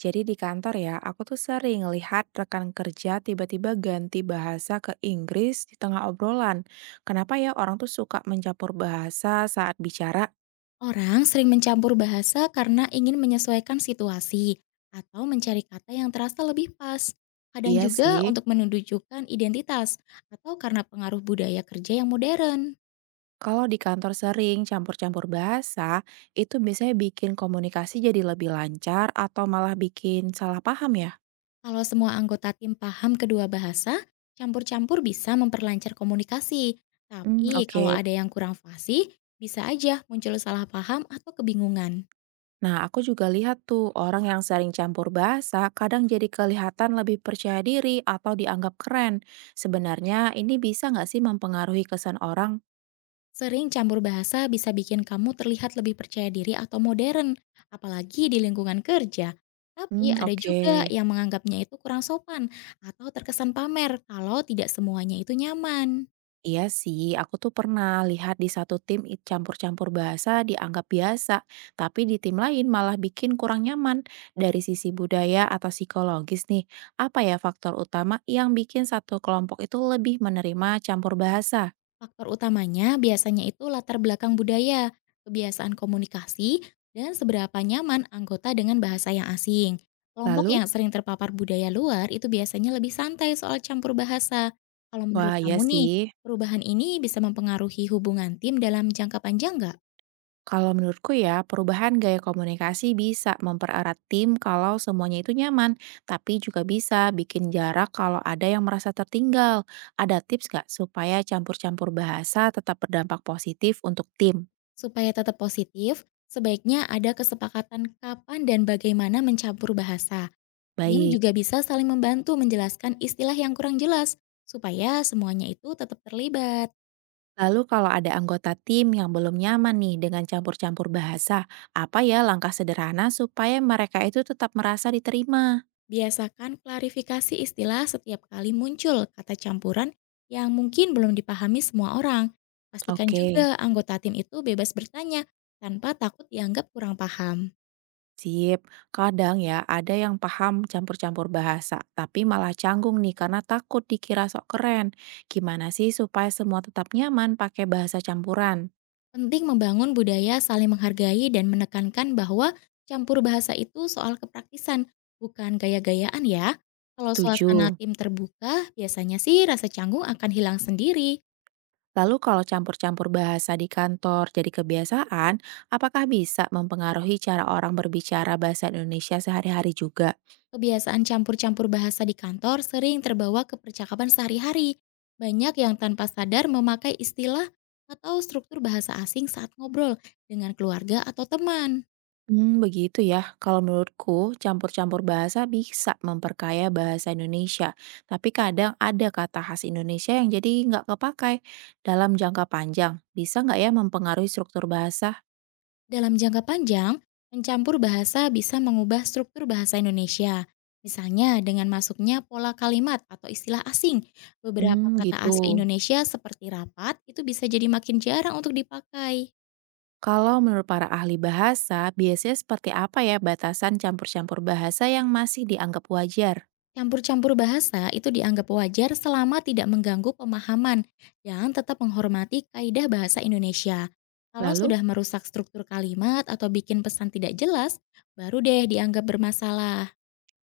Jadi di kantor ya, aku tuh sering lihat rekan kerja tiba-tiba ganti bahasa ke Inggris di tengah obrolan. Kenapa ya orang tuh suka mencampur bahasa saat bicara? Orang sering mencampur bahasa karena ingin menyesuaikan situasi atau mencari kata yang terasa lebih pas. Kadang Iya juga sih, untuk menunjukkan identitas atau karena pengaruh budaya kerja yang modern. kalau di kantor sering campur-campur bahasa, itu biasanya bikin komunikasi jadi lebih lancar atau malah bikin salah paham ya? Kalau semua anggota tim paham kedua bahasa, campur-campur bisa memperlancar komunikasi. Hmm, Tapi kalau oke. ada yang kurang fasih, bisa aja muncul salah paham atau kebingungan. Nah, aku juga lihat tuh orang yang sering campur bahasa kadang jadi kelihatan lebih percaya diri atau dianggap keren. Sebenarnya ini bisa nggak sih mempengaruhi kesan orang? Sering campur bahasa bisa bikin kamu terlihat lebih percaya diri atau modern, apalagi di lingkungan kerja. Tapi Hmm, ada juga oke. yang menganggapnya itu kurang sopan atau terkesan pamer kalau tidak semuanya itu nyaman. Iya sih, aku tuh pernah lihat di satu campur-campur bahasa dianggap biasa, tapi di tim lain malah bikin kurang nyaman. Dari sisi budaya atau psikologis nih, apa ya faktor utama yang bikin satu kelompok itu lebih menerima campur bahasa? Faktor utamanya biasanya itu latar belakang budaya, kebiasaan komunikasi, dan seberapa nyaman anggota dengan bahasa yang asing. Kelompok yang Lalu, sering terpapar budaya luar itu biasanya lebih santai soal campur bahasa. Kalau menurut wah iya kamu nih, sih. perubahan ini bisa mempengaruhi hubungan tim dalam jangka panjang nggak? Kalau menurutku ya, perubahan gaya komunikasi bisa mempererat tim kalau semuanya itu nyaman, tapi juga bisa bikin jarak kalau ada yang merasa tertinggal. Ada tips nggak supaya campur-campur bahasa tetap berdampak positif untuk tim? Supaya tetap positif, sebaiknya ada kesepakatan kapan dan bagaimana mencampur bahasa. Tim Baik. juga bisa saling membantu menjelaskan istilah yang kurang jelas, supaya semuanya itu tetap terlibat. Lalu kalau ada anggota tim yang belum nyaman nih dengan campur-campur bahasa, apa ya langkah sederhana supaya mereka itu tetap merasa diterima? Biasakan klarifikasi istilah setiap kali muncul kata campuran yang mungkin belum dipahami semua orang. Pastikan Oke. juga anggota tim itu bebas bertanya tanpa takut dianggap kurang paham. Sip, kadang ya ada yang paham campur-campur bahasa, tapi malah canggung nih karena takut dikira sok keren. Gimana sih supaya semua tetap nyaman pakai bahasa campuran? Penting membangun budaya saling menghargai dan menekankan bahwa campur bahasa itu soal kepraktisan, bukan gaya-gayaan ya. Kalau suasana Setuju. tim terbuka, biasanya sih rasa canggung akan hilang sendiri. Lalu kalau campur-campur bahasa di kantor jadi kebiasaan, apakah bisa mempengaruhi cara orang berbicara bahasa Indonesia sehari-hari juga? Kebiasaan campur-campur bahasa di kantor sering terbawa ke percakapan sehari-hari. Banyak yang tanpa sadar memakai istilah atau struktur bahasa asing saat ngobrol dengan keluarga atau teman. Hmm, begitu ya. Kalau menurutku, campur-campur bahasa bisa memperkaya bahasa Indonesia. Tapi kadang ada kata khas Indonesia yang jadi nggak kepakai. Dalam jangka panjang, bisa nggak ya mempengaruhi struktur bahasa? Dalam jangka panjang, mencampur bahasa bisa mengubah struktur bahasa Indonesia. Misalnya dengan masuknya pola kalimat atau istilah asing, beberapa Hmm, kata gitu. asli Indonesia seperti rapat itu bisa jadi makin jarang untuk dipakai. Kalau menurut para ahli bahasa, biasanya seperti apa ya batasan campur-campur bahasa yang masih dianggap wajar? Campur-campur bahasa itu dianggap wajar selama tidak mengganggu pemahaman dan tetap menghormati kaidah bahasa Indonesia. Kalau sudah Lalu? merusak struktur kalimat atau bikin pesan tidak jelas, baru deh dianggap bermasalah.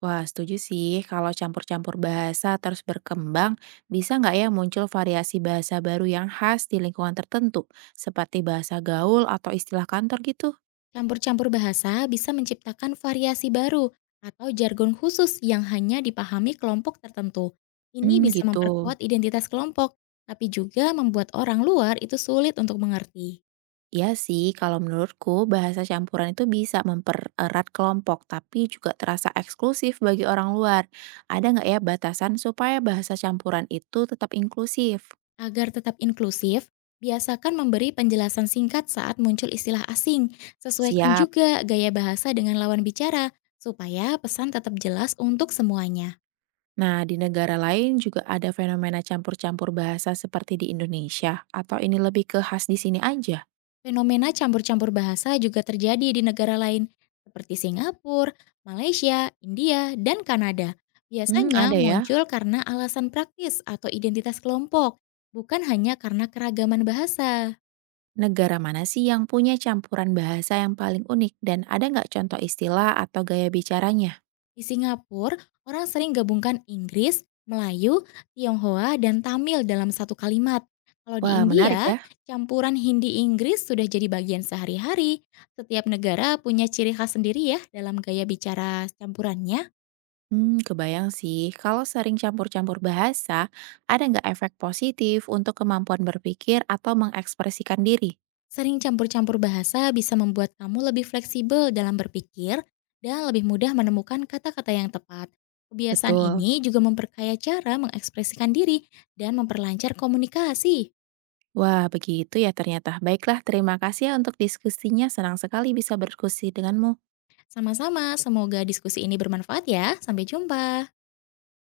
Wah, setuju sih. Kalau campur-campur bahasa terus berkembang, bisa nggak ya muncul variasi bahasa baru yang khas di lingkungan tertentu, seperti bahasa gaul atau istilah kantor gitu? Campur-campur bahasa bisa menciptakan variasi baru atau jargon khusus yang hanya dipahami kelompok tertentu. Ini Hmm, bisa gitu. memperkuat identitas kelompok, tapi juga membuat orang luar itu sulit untuk mengerti. Ya sih, kalau menurutku bahasa campuran itu bisa mempererat kelompok, tapi juga terasa eksklusif bagi orang luar. Ada nggak ya batasan supaya bahasa campuran itu tetap inklusif? Agar tetap inklusif, biasakan memberi penjelasan singkat saat muncul istilah asing. Sesuaikan Siap. juga gaya bahasa dengan lawan bicara, supaya pesan tetap jelas untuk semuanya. Nah, di negara lain juga ada fenomena campur-campur bahasa seperti di Indonesia, atau ini lebih ke khas di sini aja? Fenomena campur-campur bahasa juga terjadi di negara lain, seperti Singapura, Malaysia, India, dan Kanada. Hmm, Biasanya ada ya. muncul karena alasan praktis atau identitas kelompok, bukan hanya karena keragaman bahasa. Negara mana sih yang punya campuran bahasa yang paling unik dan ada nggak contoh istilah atau gaya bicaranya? Di Singapura, orang sering gabungkan Inggris, Melayu, Tionghoa, dan Tamil dalam satu kalimat. Kalau di Wah, menarik India, ya. campuran Hindi-Inggris sudah jadi bagian sehari-hari. Setiap negara punya ciri khas sendiri ya dalam gaya bicara campurannya. Hmm, kebayang sih, kalau sering campur-campur bahasa, ada nggak efek positif untuk kemampuan berpikir atau mengekspresikan diri? Sering campur-campur bahasa bisa membuat kamu lebih fleksibel dalam berpikir dan lebih mudah menemukan kata-kata yang tepat. Kebiasaan Betul. ini juga memperkaya cara mengekspresikan diri dan memperlancar komunikasi. Wah, begitu ya ternyata. Baiklah, terima kasih ya untuk diskusinya. Senang sekali bisa berdiskusi denganmu. Sama-sama, semoga diskusi ini bermanfaat ya. Sampai jumpa.